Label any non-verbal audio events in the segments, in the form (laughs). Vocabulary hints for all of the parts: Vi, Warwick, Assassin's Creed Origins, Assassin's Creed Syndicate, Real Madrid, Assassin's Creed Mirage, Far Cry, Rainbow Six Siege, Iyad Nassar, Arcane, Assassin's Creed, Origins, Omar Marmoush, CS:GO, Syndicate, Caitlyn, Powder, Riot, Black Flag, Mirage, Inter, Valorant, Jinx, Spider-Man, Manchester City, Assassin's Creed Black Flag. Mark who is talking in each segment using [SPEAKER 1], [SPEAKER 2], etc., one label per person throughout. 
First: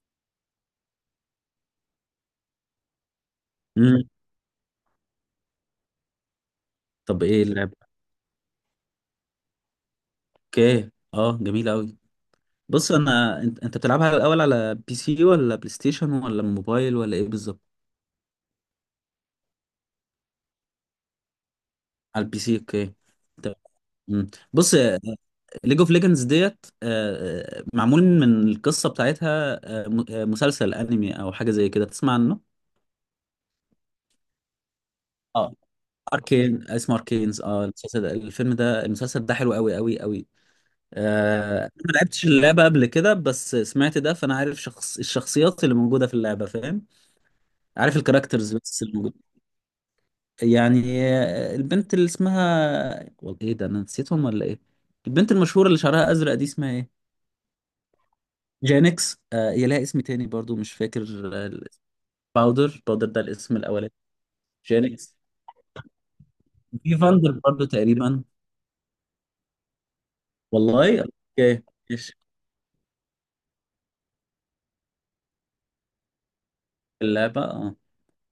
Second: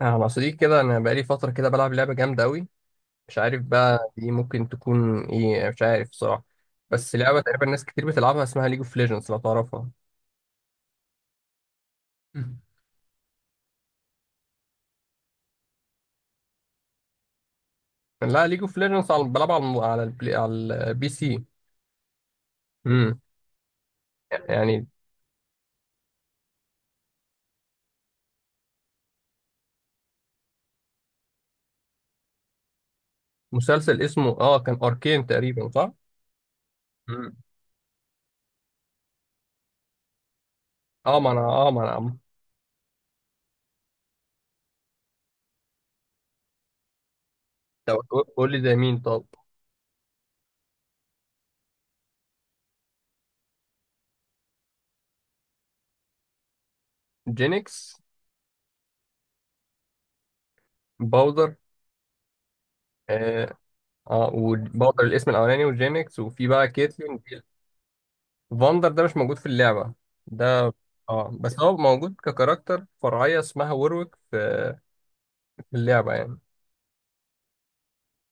[SPEAKER 1] انا مع صديقي كده، انا بقالي فتره كده بلعب لعبه جامده قوي. مش عارف
[SPEAKER 2] امم
[SPEAKER 1] بقى دي ممكن تكون ايه، مش عارف صراحه. بس
[SPEAKER 2] طب
[SPEAKER 1] لعبه
[SPEAKER 2] ايه
[SPEAKER 1] تقريبا
[SPEAKER 2] اللعبة؟
[SPEAKER 1] ناس كتير بتلعبها، اسمها ليج اوف ليجندز، لو تعرفها.
[SPEAKER 2] اوكي، اه جميلة قوي.
[SPEAKER 1] (laughs) مم.
[SPEAKER 2] بص انا انت بتلعبها الاول على بي سي ولا بلاي ستيشن ولا موبايل ولا ايه بالظبط؟
[SPEAKER 1] لا ليج اوف ليجندز على بلعبها على على البلاي على البي سي.
[SPEAKER 2] على البي سي، اوكي.
[SPEAKER 1] امم.
[SPEAKER 2] طب، مم. بص،
[SPEAKER 1] يعني
[SPEAKER 2] ليج اوف ليجندز ديت معمول من القصة بتاعتها، مسلسل انمي او حاجة زي كده تسمع عنه؟
[SPEAKER 1] مسلسل اسمه اه كان اركين
[SPEAKER 2] اه.
[SPEAKER 1] تقريبا، صح؟
[SPEAKER 2] اركين اسمه
[SPEAKER 1] امم.
[SPEAKER 2] اركينز، اه المسلسل ده، الفيلم ده، المسلسل ده حلو قوي قوي قوي.
[SPEAKER 1] اه ما انا اه
[SPEAKER 2] انا
[SPEAKER 1] ما
[SPEAKER 2] ما
[SPEAKER 1] انا آه،
[SPEAKER 2] لعبتش اللعبة قبل كده، بس سمعت ده فانا عارف شخص الشخصيات اللي موجودة في اللعبة، فاهم؟
[SPEAKER 1] طب
[SPEAKER 2] عارف
[SPEAKER 1] قول
[SPEAKER 2] الكاركترز
[SPEAKER 1] لي زي
[SPEAKER 2] بس
[SPEAKER 1] مين
[SPEAKER 2] الموجود.
[SPEAKER 1] طب.
[SPEAKER 2] يعني البنت اللي اسمها والله ايه ده، انا نسيتهم ولا ايه؟ البنت المشهورة اللي شعرها ازرق دي اسمها ايه؟
[SPEAKER 1] جينكس.
[SPEAKER 2] جانكس، آه. هي لها اسم تاني برضو مش فاكر.
[SPEAKER 1] باودر.
[SPEAKER 2] الاسم. باودر. باودر ده الاسم
[SPEAKER 1] اه,
[SPEAKER 2] الاولاني.
[SPEAKER 1] آه، وباودر
[SPEAKER 2] جانكس.
[SPEAKER 1] الاسم الاولاني، وجينكس، وفي بقى
[SPEAKER 2] في
[SPEAKER 1] كيتلين.
[SPEAKER 2] فاندر برضو تقريبا.
[SPEAKER 1] فاندر ده مش موجود في اللعبة ده.
[SPEAKER 2] والله؟
[SPEAKER 1] اه، بس
[SPEAKER 2] اوكي.
[SPEAKER 1] هو موجود
[SPEAKER 2] ماشي.
[SPEAKER 1] ككاركتر فرعية اسمها وورويك في في اللعبة يعني.
[SPEAKER 2] اللعبة، اه.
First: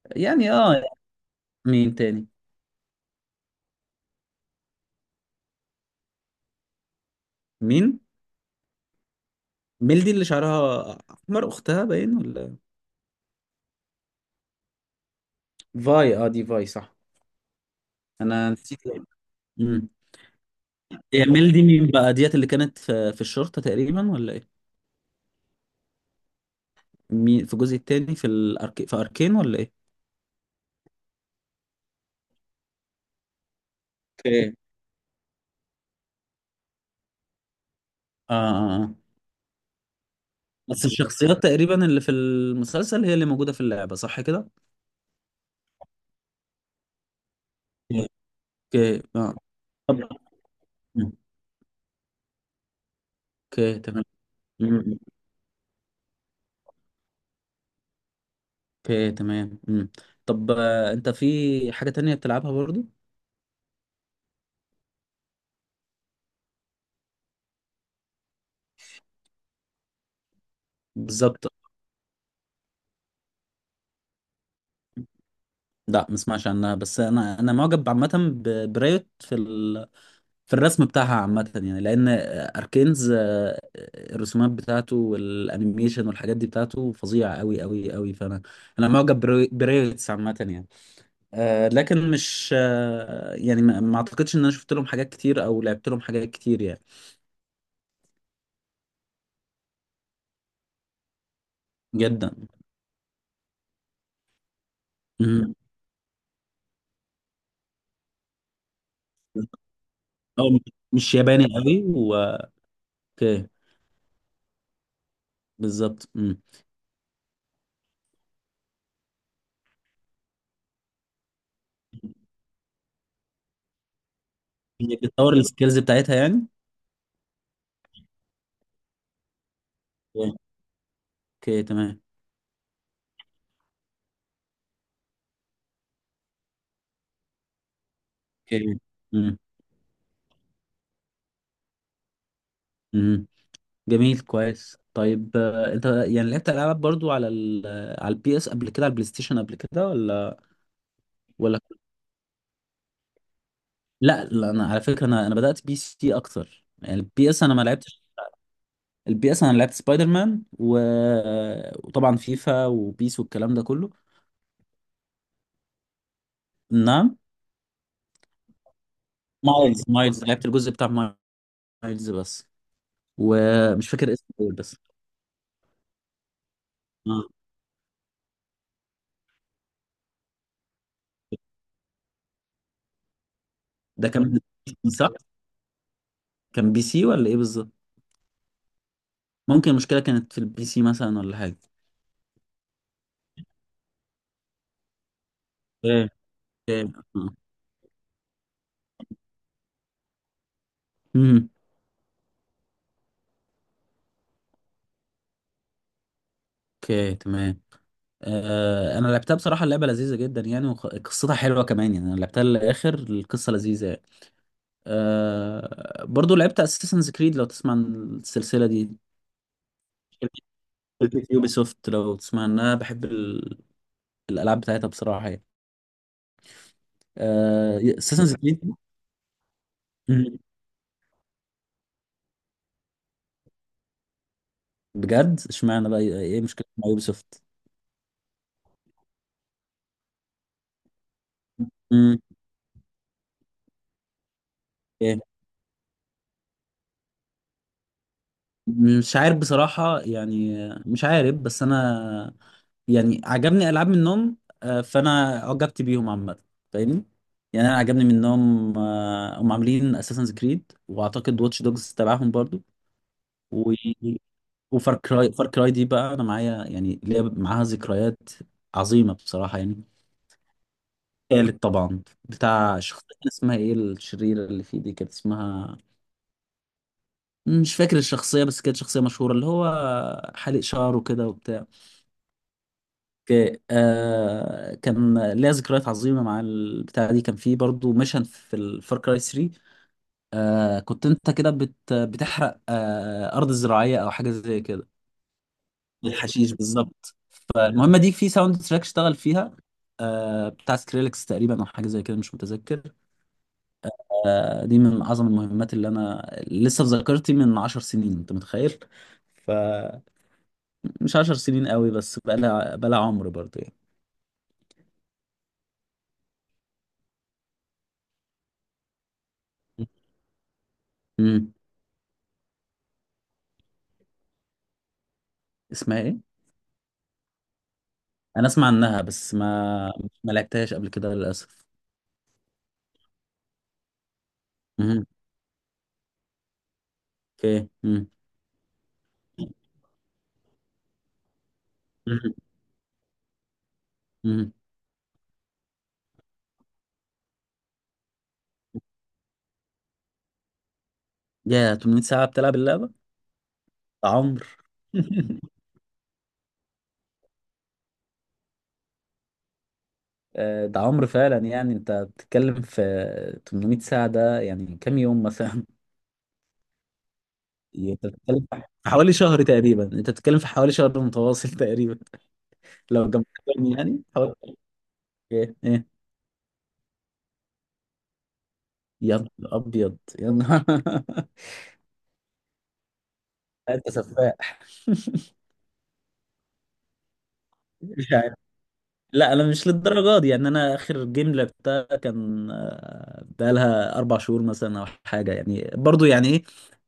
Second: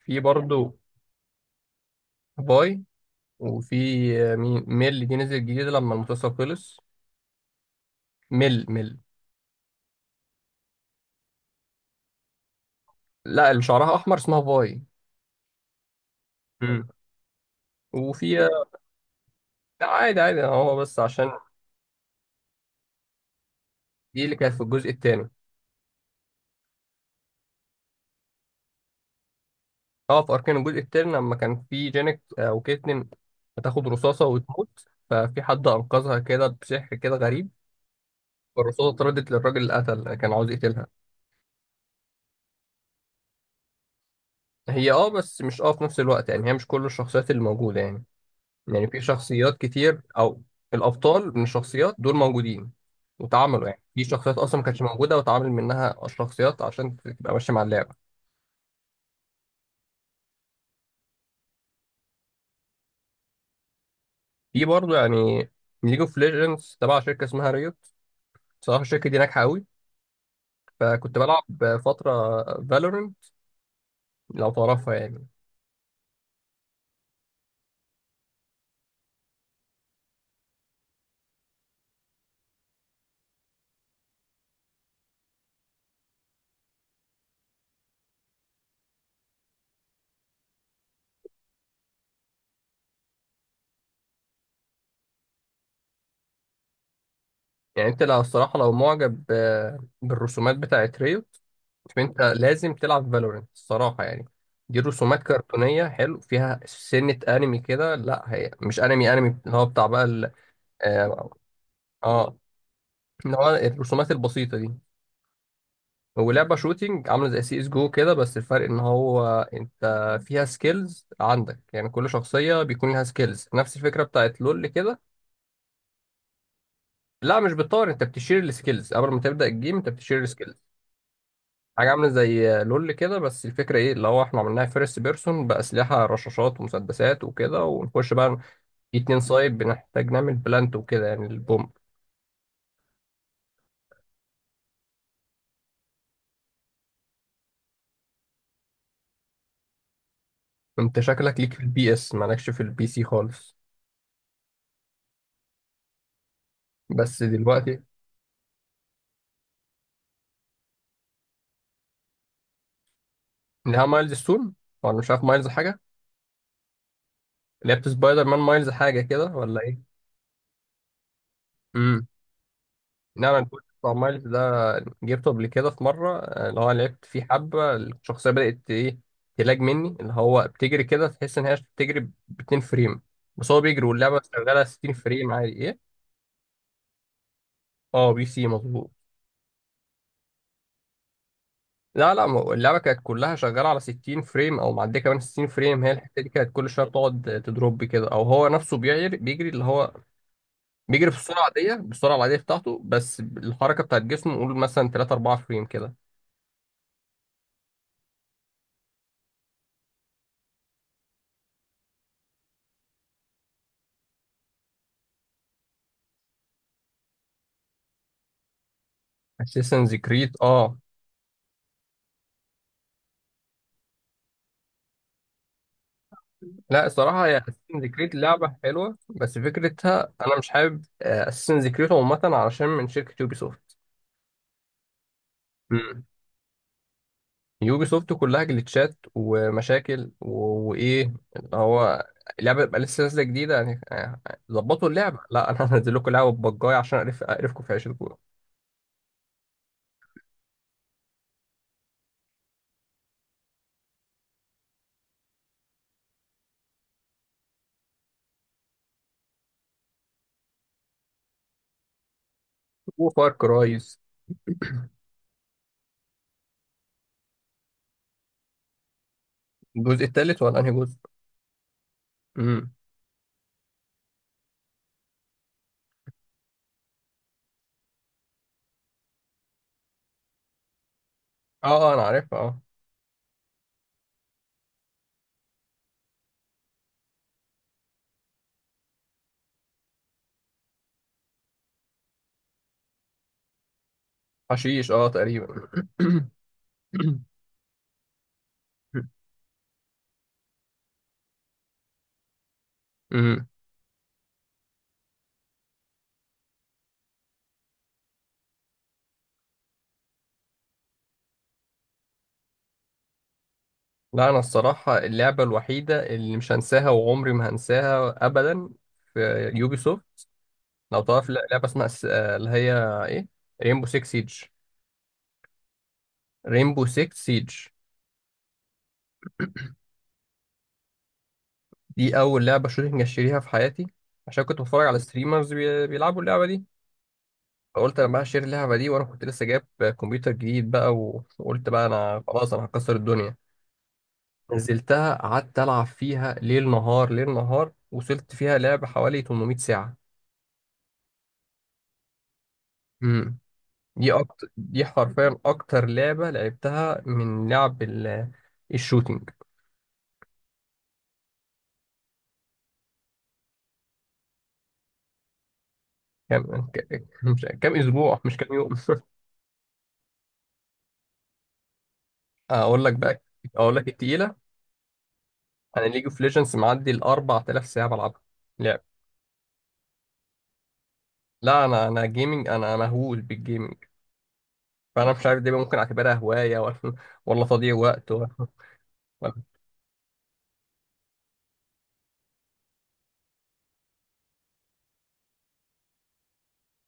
[SPEAKER 1] في
[SPEAKER 2] يعني
[SPEAKER 1] برضه
[SPEAKER 2] اه، مين تاني؟
[SPEAKER 1] باي. وفي مين ميل دي نزل جديد لما المسلسل خلص.
[SPEAKER 2] مين
[SPEAKER 1] ميل.
[SPEAKER 2] ميلدي اللي شعرها احمر، اختها باين ولا؟
[SPEAKER 1] لا، اللي شعرها احمر اسمها باي.
[SPEAKER 2] فاي، اه، دي فاي
[SPEAKER 1] مم.
[SPEAKER 2] صح.
[SPEAKER 1] وفي
[SPEAKER 2] انا نسيت.
[SPEAKER 1] لا، عادي هو بس
[SPEAKER 2] هي
[SPEAKER 1] عشان.
[SPEAKER 2] ميل دي مين بقى ديت اللي كانت في الشرطة تقريبا
[SPEAKER 1] دي
[SPEAKER 2] ولا
[SPEAKER 1] اللي كانت في
[SPEAKER 2] ايه؟
[SPEAKER 1] الجزء الثاني.
[SPEAKER 2] مين في الجزء التاني، في الأرك... في أركين ولا ايه؟
[SPEAKER 1] اه في اركان الجزء الثاني، لما كان في جانيت وكيتلين هتاخد رصاصة
[SPEAKER 2] اوكي.
[SPEAKER 1] وتموت، ففي حد انقذها كده بسحر كده غريب.
[SPEAKER 2] آه, آه,
[SPEAKER 1] الرصاصة
[SPEAKER 2] آه.
[SPEAKER 1] اتردت للراجل اللي قتل، كان عاوز
[SPEAKER 2] بس
[SPEAKER 1] يقتلها.
[SPEAKER 2] الشخصيات تقريبا اللي في المسلسل هي اللي موجودة في اللعبة صح كده؟
[SPEAKER 1] هي اه، بس مش اه في نفس الوقت يعني، هي مش كل الشخصيات اللي موجودة يعني. يعني في
[SPEAKER 2] اوكي اه.
[SPEAKER 1] شخصيات
[SPEAKER 2] طب.
[SPEAKER 1] كتير أو الأبطال من الشخصيات دول موجودين، واتعملوا
[SPEAKER 2] اوكي
[SPEAKER 1] يعني في
[SPEAKER 2] تمام.
[SPEAKER 1] شخصيات أصلا ما كانتش
[SPEAKER 2] مم.
[SPEAKER 1] موجودة واتعمل منها الشخصيات عشان تبقى ماشية مع اللعبة.
[SPEAKER 2] اوكي تمام. طب انت في حاجة تانية بتلعبها برضو؟
[SPEAKER 1] في برضه يعني ليج اوف ليجندز تبع شركة اسمها ريوت. صراحة الشركة دي ناجحة أوي، فكنت بلعب
[SPEAKER 2] بالظبط.
[SPEAKER 1] فترة فالورنت، لو تعرفها يعني.
[SPEAKER 2] لا ما اسمعش عنها، بس انا معجب عامة برايوت في في الرسم بتاعها عامة، يعني لأن أركينز، الرسومات بتاعته والأنيميشن والحاجات دي بتاعته فظيعة أوي أوي أوي. فأنا معجب بريوتس عامة يعني. لكن مش، يعني ما أعتقدش إن أنا شفت لهم حاجات كتير أو لعبت لهم حاجات كتير يعني.
[SPEAKER 1] يعني أنت لو الصراحة لو معجب بالرسومات بتاعت ريوت، شوف انت
[SPEAKER 2] جدا.
[SPEAKER 1] لازم تلعب فالورنت الصراحه يعني. دي رسومات
[SPEAKER 2] مم.
[SPEAKER 1] كرتونيه حلو فيها سنه انمي كده، لا هي مش انمي انمي اللي هو بتاع بقى
[SPEAKER 2] أو مش
[SPEAKER 1] اه
[SPEAKER 2] ياباني أوي و...
[SPEAKER 1] آه، اللي
[SPEAKER 2] أوكي.
[SPEAKER 1] هو الرسومات البسيطه دي.
[SPEAKER 2] بالظبط. مم.
[SPEAKER 1] ولعبه شوتينج عامله زي سي اس جو كده، بس الفرق ان هو انت فيها سكيلز عندك، يعني كل شخصيه بيكون لها سكيلز نفس الفكره بتاعت لول كده.
[SPEAKER 2] إنك بتطور السكيلز بتاعتها يعني.
[SPEAKER 1] لا مش بتطور، انت بتشير السكيلز قبل ما تبدا الجيم، انت بتشير السكيلز.
[SPEAKER 2] أوكي
[SPEAKER 1] حاجة
[SPEAKER 2] تمام.
[SPEAKER 1] عاملة زي لول كده، بس الفكرة ايه اللي هو احنا عملناها فيرست بيرسون بأسلحة رشاشات ومسدسات وكده، ونخش بقى
[SPEAKER 2] أوكي.
[SPEAKER 1] في اتنين
[SPEAKER 2] مم.
[SPEAKER 1] سايد بنحتاج نعمل بلانت وكده يعني البوم.
[SPEAKER 2] مم. جميل، كويس. طيب انت يعني لعبت العاب برضو على ال على البي اس قبل كده، على البلاي ستيشن قبل كده ولا؟
[SPEAKER 1] انت شكلك ليك
[SPEAKER 2] ولا.
[SPEAKER 1] في البي اس، مالكش في البي سي خالص.
[SPEAKER 2] لا لا، انا على فكره، انا بدات بي سي اكتر يعني.
[SPEAKER 1] بس
[SPEAKER 2] البي اس انا ما
[SPEAKER 1] دلوقتي
[SPEAKER 2] لعبتش. البي اس انا لعبت سبايدر مان و... وطبعا فيفا وبيس والكلام ده
[SPEAKER 1] لها
[SPEAKER 2] كله.
[SPEAKER 1] مايلز ستون ولا مش عارف مايلز حاجة.
[SPEAKER 2] نعم.
[SPEAKER 1] لعبت سبايدر مان مايلز حاجة كده ولا
[SPEAKER 2] مايلز لعبت الجزء بتاع
[SPEAKER 1] ايه؟
[SPEAKER 2] مايلز بس.
[SPEAKER 1] نعم الفول
[SPEAKER 2] ومش فاكر
[SPEAKER 1] الصومالي
[SPEAKER 2] اسمه
[SPEAKER 1] ده.
[SPEAKER 2] ايه بس.
[SPEAKER 1] جبته قبل كده في مرة، اللي هو لعبت فيه
[SPEAKER 2] آه.
[SPEAKER 1] حبة الشخصية بدأت إيه. تلاج مني اللي هو بتجري كده، تحس إن هي بتجري ب 2 فريم، بس هو بيجري
[SPEAKER 2] ده
[SPEAKER 1] واللعبة
[SPEAKER 2] كان،
[SPEAKER 1] شغالة 60
[SPEAKER 2] صح،
[SPEAKER 1] فريم عادي إيه؟
[SPEAKER 2] كان بي سي ولا ايه بالظبط؟
[SPEAKER 1] أه بي سي مظبوط.
[SPEAKER 2] ممكن المشكله كانت في البي سي مثلا ولا حاجه؟
[SPEAKER 1] لا لا، ما هو اللعبة كانت كلها شغالة على 60 فريم أو معدية كمان 60 فريم، هي
[SPEAKER 2] ايه،
[SPEAKER 1] الحتة دي كانت كل
[SPEAKER 2] ايه.
[SPEAKER 1] شوية
[SPEAKER 2] آه.
[SPEAKER 1] بتقعد تدروب كده، أو هو نفسه بيجري اللي هو بيجري بالسرعة
[SPEAKER 2] مم.
[SPEAKER 1] العادية، بالسرعة العادية بتاعته، بس الحركة بتاعت جسمه قول مثلا 3 4 فريم كده.
[SPEAKER 2] اوكي تمام. آه انا لعبتها بصراحه. اللعبه لذيذه جدا يعني، وقصتها حلوه كمان يعني. انا لعبتها للاخر، القصه لذيذه يعني. آه، برضو لعبت اساسنز كريد، لو تسمع عن السلسله دي.
[SPEAKER 1] اساسنز كريد اه.
[SPEAKER 2] شركه يوبي سوفت لو تسمع عنها، بحب ال... الالعاب بتاعتها بصراحه يعني.
[SPEAKER 1] لا الصراحة هي اساسن كريد
[SPEAKER 2] اساسنز
[SPEAKER 1] لعبة
[SPEAKER 2] كريد.
[SPEAKER 1] حلوة، بس فكرتها أنا مش
[SPEAKER 2] (laughs)
[SPEAKER 1] حابب اساسن كريد عامة علشان من شركة يوبي سوفت.
[SPEAKER 2] بجد؟ اشمعنى بقى،
[SPEAKER 1] مم.
[SPEAKER 2] ايه مشكله مع يوبي سوفت؟
[SPEAKER 1] يوبي سوفت كلها جليتشات ومشاكل وإيه اللي هو
[SPEAKER 2] مم.
[SPEAKER 1] اللعبة تبقى لسه نازلة جديدة يعني يعني ظبطوا اللعبة.
[SPEAKER 2] إيه؟
[SPEAKER 1] لا أنا (laughs) هنزل لكم لعبة بجاية عشان أعرف أعرفكم في عيشتكم.
[SPEAKER 2] مش عارف بصراحه يعني. مش عارف، بس انا يعني عجبني العاب منهم. فانا عجبت بيهم عامه، فاهمني؟ يعني انا عجبني منهم. هم عاملين اساسنز كريد، واعتقد واتش دوجز تبعهم برضو
[SPEAKER 1] وفار
[SPEAKER 2] و...
[SPEAKER 1] كرايز.
[SPEAKER 2] وفار كراي. فار كراي دي بقى انا معايا، يعني ليا معاها ذكريات عظيمه بصراحه يعني.
[SPEAKER 1] الجزء التالت ولا أنهي جزء؟
[SPEAKER 2] تالت طبعا.
[SPEAKER 1] مم.
[SPEAKER 2] بتاع شخصيه كان اسمها ايه؟ الشريره اللي فيه دي كانت اسمها، مش فاكر الشخصيه، بس كانت شخصيه مشهوره اللي هو حالق شعره كده.
[SPEAKER 1] آه أنا عارفها آه.
[SPEAKER 2] اوكي آه. كان ليا ذكريات عظيمه مع البتاعه دي. كان في برضو ميشن في الفار كراي 3. آه، كنت انت كده بتحرق ارض زراعيه او حاجه زي كده.
[SPEAKER 1] حشيش آه تقريبا.
[SPEAKER 2] الحشيش بالظبط. فالمهمه دي في ساوند تراك اشتغل
[SPEAKER 1] (coughs)
[SPEAKER 2] فيها، آه، بتاع سكريلكس تقريبا او حاجه زي كده مش متذكر.
[SPEAKER 1] مم.
[SPEAKER 2] آه، دي من اعظم المهمات اللي انا لسه في ذاكرتي من 10 سنين، انت متخيل؟ فمش، 10 سنين قوي، بس بقى لها، بقى لها عمر برضو يعني.
[SPEAKER 1] لا انا الصراحه اللعبه الوحيده اللي مش هنساها وعمري ما هنساها ابدا في يوبي سوفت، لو تعرف
[SPEAKER 2] مم.
[SPEAKER 1] لعبه اسمها اللي هي ايه، رينبو 6 سيج.
[SPEAKER 2] اسمها ايه؟
[SPEAKER 1] رينبو 6 سيج
[SPEAKER 2] انا اسمع عنها بس ما ما لعبتهاش قبل كده للاسف.
[SPEAKER 1] دي اول لعبه شوتنج اشتريها في حياتي، عشان كنت بتفرج على
[SPEAKER 2] مهم.
[SPEAKER 1] ستريمرز بيلعبوا اللعبه دي.
[SPEAKER 2] اوكي
[SPEAKER 1] فقلت انا
[SPEAKER 2] مهم.
[SPEAKER 1] بقى هشتري اللعبه دي، وانا كنت لسه جايب كمبيوتر جديد بقى وقلت بقى انا
[SPEAKER 2] مهم.
[SPEAKER 1] خلاص انا هكسر الدنيا.
[SPEAKER 2] مهم.
[SPEAKER 1] نزلتها قعدت العب فيها ليل نهار ليل نهار، وصلت فيها لعبه حوالي 800 ساعه.
[SPEAKER 2] يا 800 ساعة بتلعب اللعبة ده؟
[SPEAKER 1] امم. دي
[SPEAKER 2] عمر.
[SPEAKER 1] أكتر،
[SPEAKER 2] (laughs)
[SPEAKER 1] دي حرفيا أكتر لعبة لعبتها من لعب الشوتينج.
[SPEAKER 2] آه، ده عمر فعلا. يعني انت بتتكلم في 800 ساعة، ده يعني كام يوم مثلا؟ (laughs)
[SPEAKER 1] مش كام
[SPEAKER 2] انت
[SPEAKER 1] أسبوع مش
[SPEAKER 2] بتتكلم
[SPEAKER 1] كام يوم (laughs)
[SPEAKER 2] في حوالي شهر تقريبا، انت بتتكلم في حوالي شهر متواصل (laughs) تقريبا
[SPEAKER 1] أقول لك
[SPEAKER 2] لو
[SPEAKER 1] بقى،
[SPEAKER 2] جمعتهم
[SPEAKER 1] أقول لك
[SPEAKER 2] يعني حوالي.
[SPEAKER 1] التقيلة،
[SPEAKER 2] ايه
[SPEAKER 1] أنا
[SPEAKER 2] ايه.
[SPEAKER 1] ليج اوف ليجندز معدي ال 4000 ساعة بلعبها لعب.
[SPEAKER 2] يا نهار ابيض يا نهار! (laughs)
[SPEAKER 1] لا أنا، أنا جيمنج، أنا مهووس بالجيمنج.
[SPEAKER 2] انت سفاح!
[SPEAKER 1] فأنا مش عارف دي بقى ممكن أعتبرها هواية ولا (laughs) ولا تضييع
[SPEAKER 2] (laughs)
[SPEAKER 1] وقت
[SPEAKER 2] مش،
[SPEAKER 1] ولا (laughs)
[SPEAKER 2] لا
[SPEAKER 1] ولا.
[SPEAKER 2] انا مش للدرجه دي يعني. انا اخر جيم لعبتها كان بقالها 4 شهور مثلا او حاجه يعني برضو يعني ايه.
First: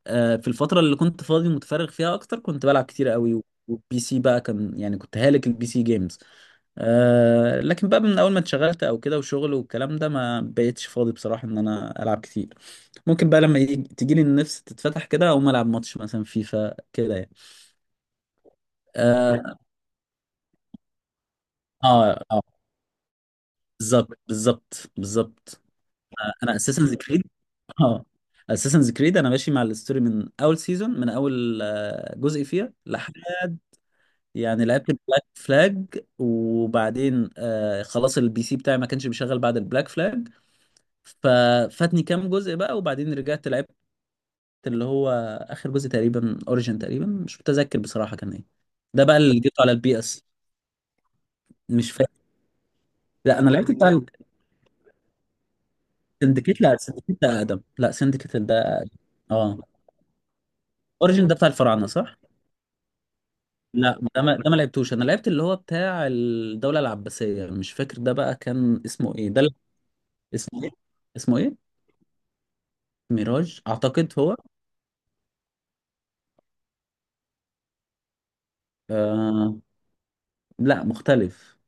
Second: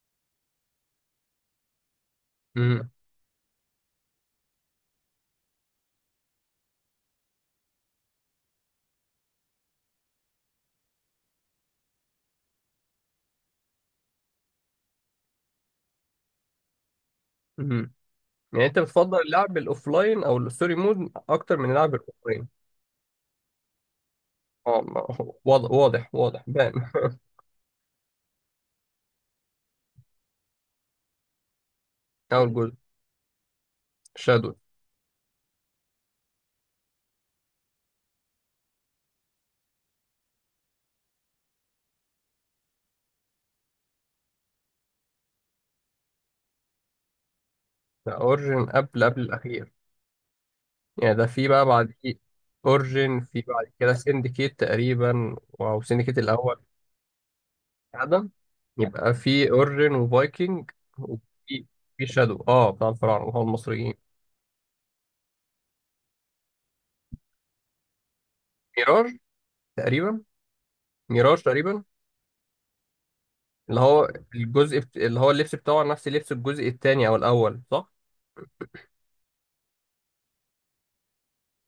[SPEAKER 2] في الفتره اللي كنت فاضي متفرغ فيها اكتر كنت بلعب
[SPEAKER 1] مم.
[SPEAKER 2] كتير قوي. والبي سي بقى كان يعني كنت هالك البي سي جيمز. لكن بقى من اول ما اتشغلت او كده وشغل والكلام ده، ما بقيتش فاضي بصراحه ان انا العب كتير. ممكن بقى لما تجيلي النفس تتفتح كده اقوم العب ماتش مثلا فيفا كده يعني.
[SPEAKER 1] مم. يعني أنت بتفضل
[SPEAKER 2] اه،
[SPEAKER 1] اللعب الأوفلاين أو الستوري مود أكتر من اللعب
[SPEAKER 2] اه،
[SPEAKER 1] الأوفلاين.
[SPEAKER 2] بالظبط
[SPEAKER 1] اه
[SPEAKER 2] بالظبط
[SPEAKER 1] ما هو-
[SPEAKER 2] بالظبط.
[SPEAKER 1] واضح واضح واضح
[SPEAKER 2] انا
[SPEAKER 1] بان.
[SPEAKER 2] اساسنز كريد، اه، اساسنز كريد انا ماشي مع الستوري من اول سيزون، من اول
[SPEAKER 1] (laughs)
[SPEAKER 2] جزء
[SPEAKER 1] أول جزء
[SPEAKER 2] فيها لحد
[SPEAKER 1] شادو.
[SPEAKER 2] يعني. لعبت البلاك فلاج، وبعدين آه خلاص البي سي بتاعي ما كانش بيشغل بعد البلاك فلاج. ففاتني كام جزء بقى، وبعدين رجعت لعبت اللي هو اخر جزء تقريبا، اوريجن تقريبا مش متذكر
[SPEAKER 1] ده
[SPEAKER 2] بصراحة كان ايه.
[SPEAKER 1] اورجن قبل
[SPEAKER 2] ده بقى
[SPEAKER 1] قبل
[SPEAKER 2] اللي جبته
[SPEAKER 1] الاخير.
[SPEAKER 2] على البي اس.
[SPEAKER 1] يعني ده في بقى
[SPEAKER 2] مش
[SPEAKER 1] بعد
[SPEAKER 2] فاكر.
[SPEAKER 1] اورجن،
[SPEAKER 2] لا
[SPEAKER 1] في
[SPEAKER 2] انا لعبت
[SPEAKER 1] بعد
[SPEAKER 2] بتاع
[SPEAKER 1] كده سندكيت تقريبا او سندكيت
[SPEAKER 2] سندكيت.
[SPEAKER 1] الاول.
[SPEAKER 2] لا سندكيت ده اقدم. لا
[SPEAKER 1] ادم.
[SPEAKER 2] سندكيت ده أقدم.
[SPEAKER 1] يبقى في
[SPEAKER 2] اه.
[SPEAKER 1] اورجن وفايكنج
[SPEAKER 2] اوريجن ده بتاع
[SPEAKER 1] وفي
[SPEAKER 2] الفراعنة
[SPEAKER 1] في
[SPEAKER 2] صح؟
[SPEAKER 1] شادو اه بتاع الفراعنه اللي هو المصريين.
[SPEAKER 2] لا ده ما لعبتوش. انا لعبت اللي هو بتاع الدولة العباسية، مش فاكر ده بقى كان اسمه
[SPEAKER 1] ميراج
[SPEAKER 2] ايه ده اللي-.
[SPEAKER 1] تقريبا.
[SPEAKER 2] اسمه ايه؟ اسمه
[SPEAKER 1] ميراج
[SPEAKER 2] ايه؟
[SPEAKER 1] تقريبا.
[SPEAKER 2] ميراج
[SPEAKER 1] اللي هو
[SPEAKER 2] اعتقد هو.
[SPEAKER 1] اللي هو اللبس بتاعه نفس لبس الجزء الثاني او الاول، صح؟
[SPEAKER 2] آه، لا مختلف.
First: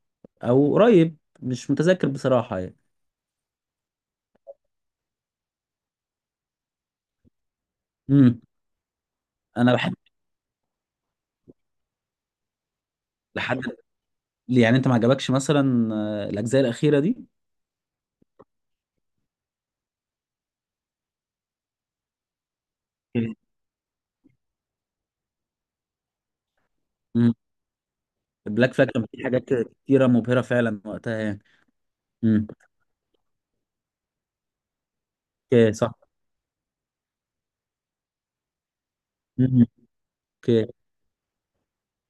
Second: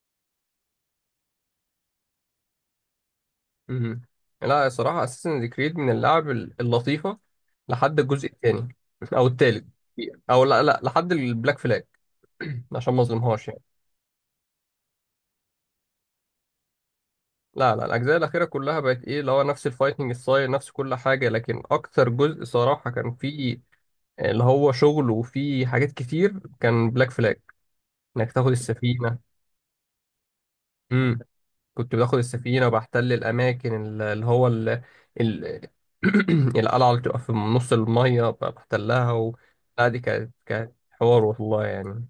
[SPEAKER 2] او قريب مش متذكر بصراحة يعني.
[SPEAKER 1] امم. لا الصراحه اساسن كريد من اللعب اللطيفه لحد الجزء
[SPEAKER 2] امم
[SPEAKER 1] الثاني او الثالث.
[SPEAKER 2] انا بحب.
[SPEAKER 1] او لا لا، لحد البلاك فلاج. (clears throat) عشان ما اظلمهاش
[SPEAKER 2] لحد.
[SPEAKER 1] يعني.
[SPEAKER 2] يعني انت ما عجبكش مثلا الاجزاء الاخيرة دي؟
[SPEAKER 1] لا لا، الاجزاء الاخيره كلها بقت ايه اللي هو نفس الفايتنج ستايل نفس كل حاجه، لكن اكتر جزء صراحه كان فيه اللي هو شغل وفيه حاجات كتير كان بلاك
[SPEAKER 2] امم
[SPEAKER 1] فلاج. انك تاخد
[SPEAKER 2] بلاك فلاج كان
[SPEAKER 1] السفينه.
[SPEAKER 2] في حاجات كتيرة مبهرة فعلا
[SPEAKER 1] امم.
[SPEAKER 2] وقتها يعني.
[SPEAKER 1] كنت باخد
[SPEAKER 2] امم.
[SPEAKER 1] السفينه وبحتل الاماكن اللي هو ال...
[SPEAKER 2] اوكي صح.
[SPEAKER 1] (clears throat) القلعه اللي بتبقى في نص الميه بحتلها و...
[SPEAKER 2] امم.
[SPEAKER 1] لا دي كانت كانت حوار والله يعني.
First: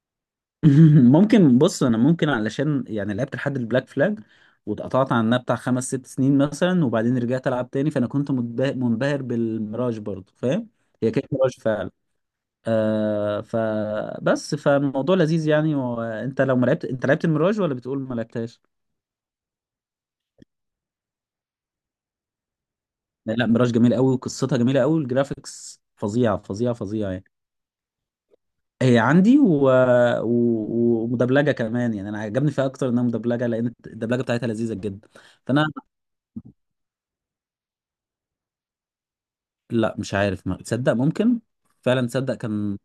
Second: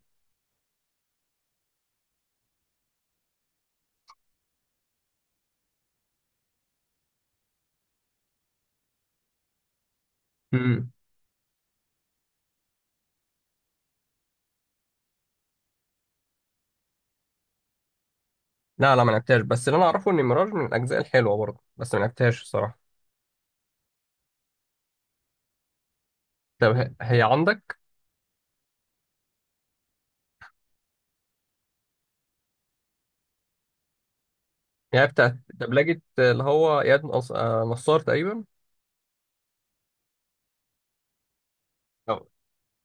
[SPEAKER 2] (laughs) ممكن، بص انا ممكن علشان يعني لعبت لحد البلاك فلاج واتقطعت عنها بتاع 5 6 سنين مثلا، وبعدين رجعت العب تاني فانا كنت منبهر بالميراج برضه، فاهم؟
[SPEAKER 1] امم.
[SPEAKER 2] هي كانت ميراج فعلا. آه فبس، فالموضوع لذيذ يعني. وانت لو ما لعبت، انت لعبت الميراج ولا بتقول ما لعبتهاش؟
[SPEAKER 1] لا لا، ما لعبتهاش، بس اللي انا اعرفه ان ميراج من الاجزاء الحلوه برضه، بس ما لعبتهاش الصراحه.
[SPEAKER 2] لا لا، ميراج جميل قوي، وقصتها جميله قوي، والجرافيكس فظيعه
[SPEAKER 1] طب
[SPEAKER 2] فظيعه
[SPEAKER 1] هي
[SPEAKER 2] فظيعه
[SPEAKER 1] هي
[SPEAKER 2] يعني.
[SPEAKER 1] عندك؟
[SPEAKER 2] هي عندي و... و... ومدبلجه كمان يعني. انا عجبني فيها اكتر انها مدبلجه، لان الدبلجه بتاعتها لذيذه
[SPEAKER 1] يعني
[SPEAKER 2] جدا.
[SPEAKER 1] بتاعت
[SPEAKER 2] فانا
[SPEAKER 1] دبلجة اللي هو إياد نصار تقريبا.
[SPEAKER 2] لا مش عارف، ما تصدق ممكن فعلا
[SPEAKER 1] أو-
[SPEAKER 2] تصدق كان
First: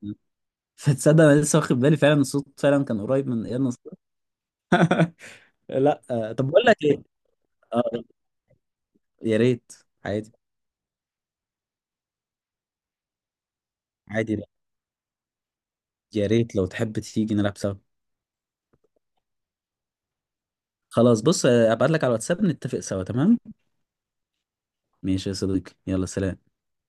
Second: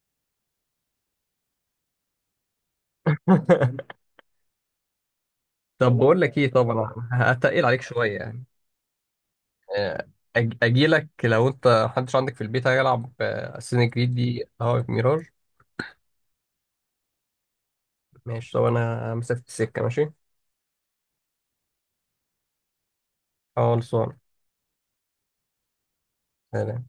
[SPEAKER 2] (laughs) تصدق انا لسه واخد بالي فعلا الصوت فعلا كان قريب من اياد نصار.
[SPEAKER 1] (laughs) طب
[SPEAKER 2] لا
[SPEAKER 1] بقول
[SPEAKER 2] آه.
[SPEAKER 1] لك
[SPEAKER 2] طب
[SPEAKER 1] ايه،
[SPEAKER 2] بقول لك ايه.
[SPEAKER 1] طبعا هتقل عليك
[SPEAKER 2] آه.
[SPEAKER 1] شويه يعني.
[SPEAKER 2] يا ريت. عادي،
[SPEAKER 1] اجي لك لو انت محدش عندك في البيت هيلعب اساسن كريد
[SPEAKER 2] عادي.
[SPEAKER 1] دي
[SPEAKER 2] لا.
[SPEAKER 1] هواك ميراج.
[SPEAKER 2] يا ريت لو تحب تيجي نلعب سوا.
[SPEAKER 1] ماشي، طب انا مسافه السكه ماشي.
[SPEAKER 2] خلاص بص، ابعت لك على الواتساب نتفق سوا، تمام.
[SPEAKER 1] خلصان.
[SPEAKER 2] ماشي يا صديقي، يلا سلام.
[SPEAKER 1] سلام.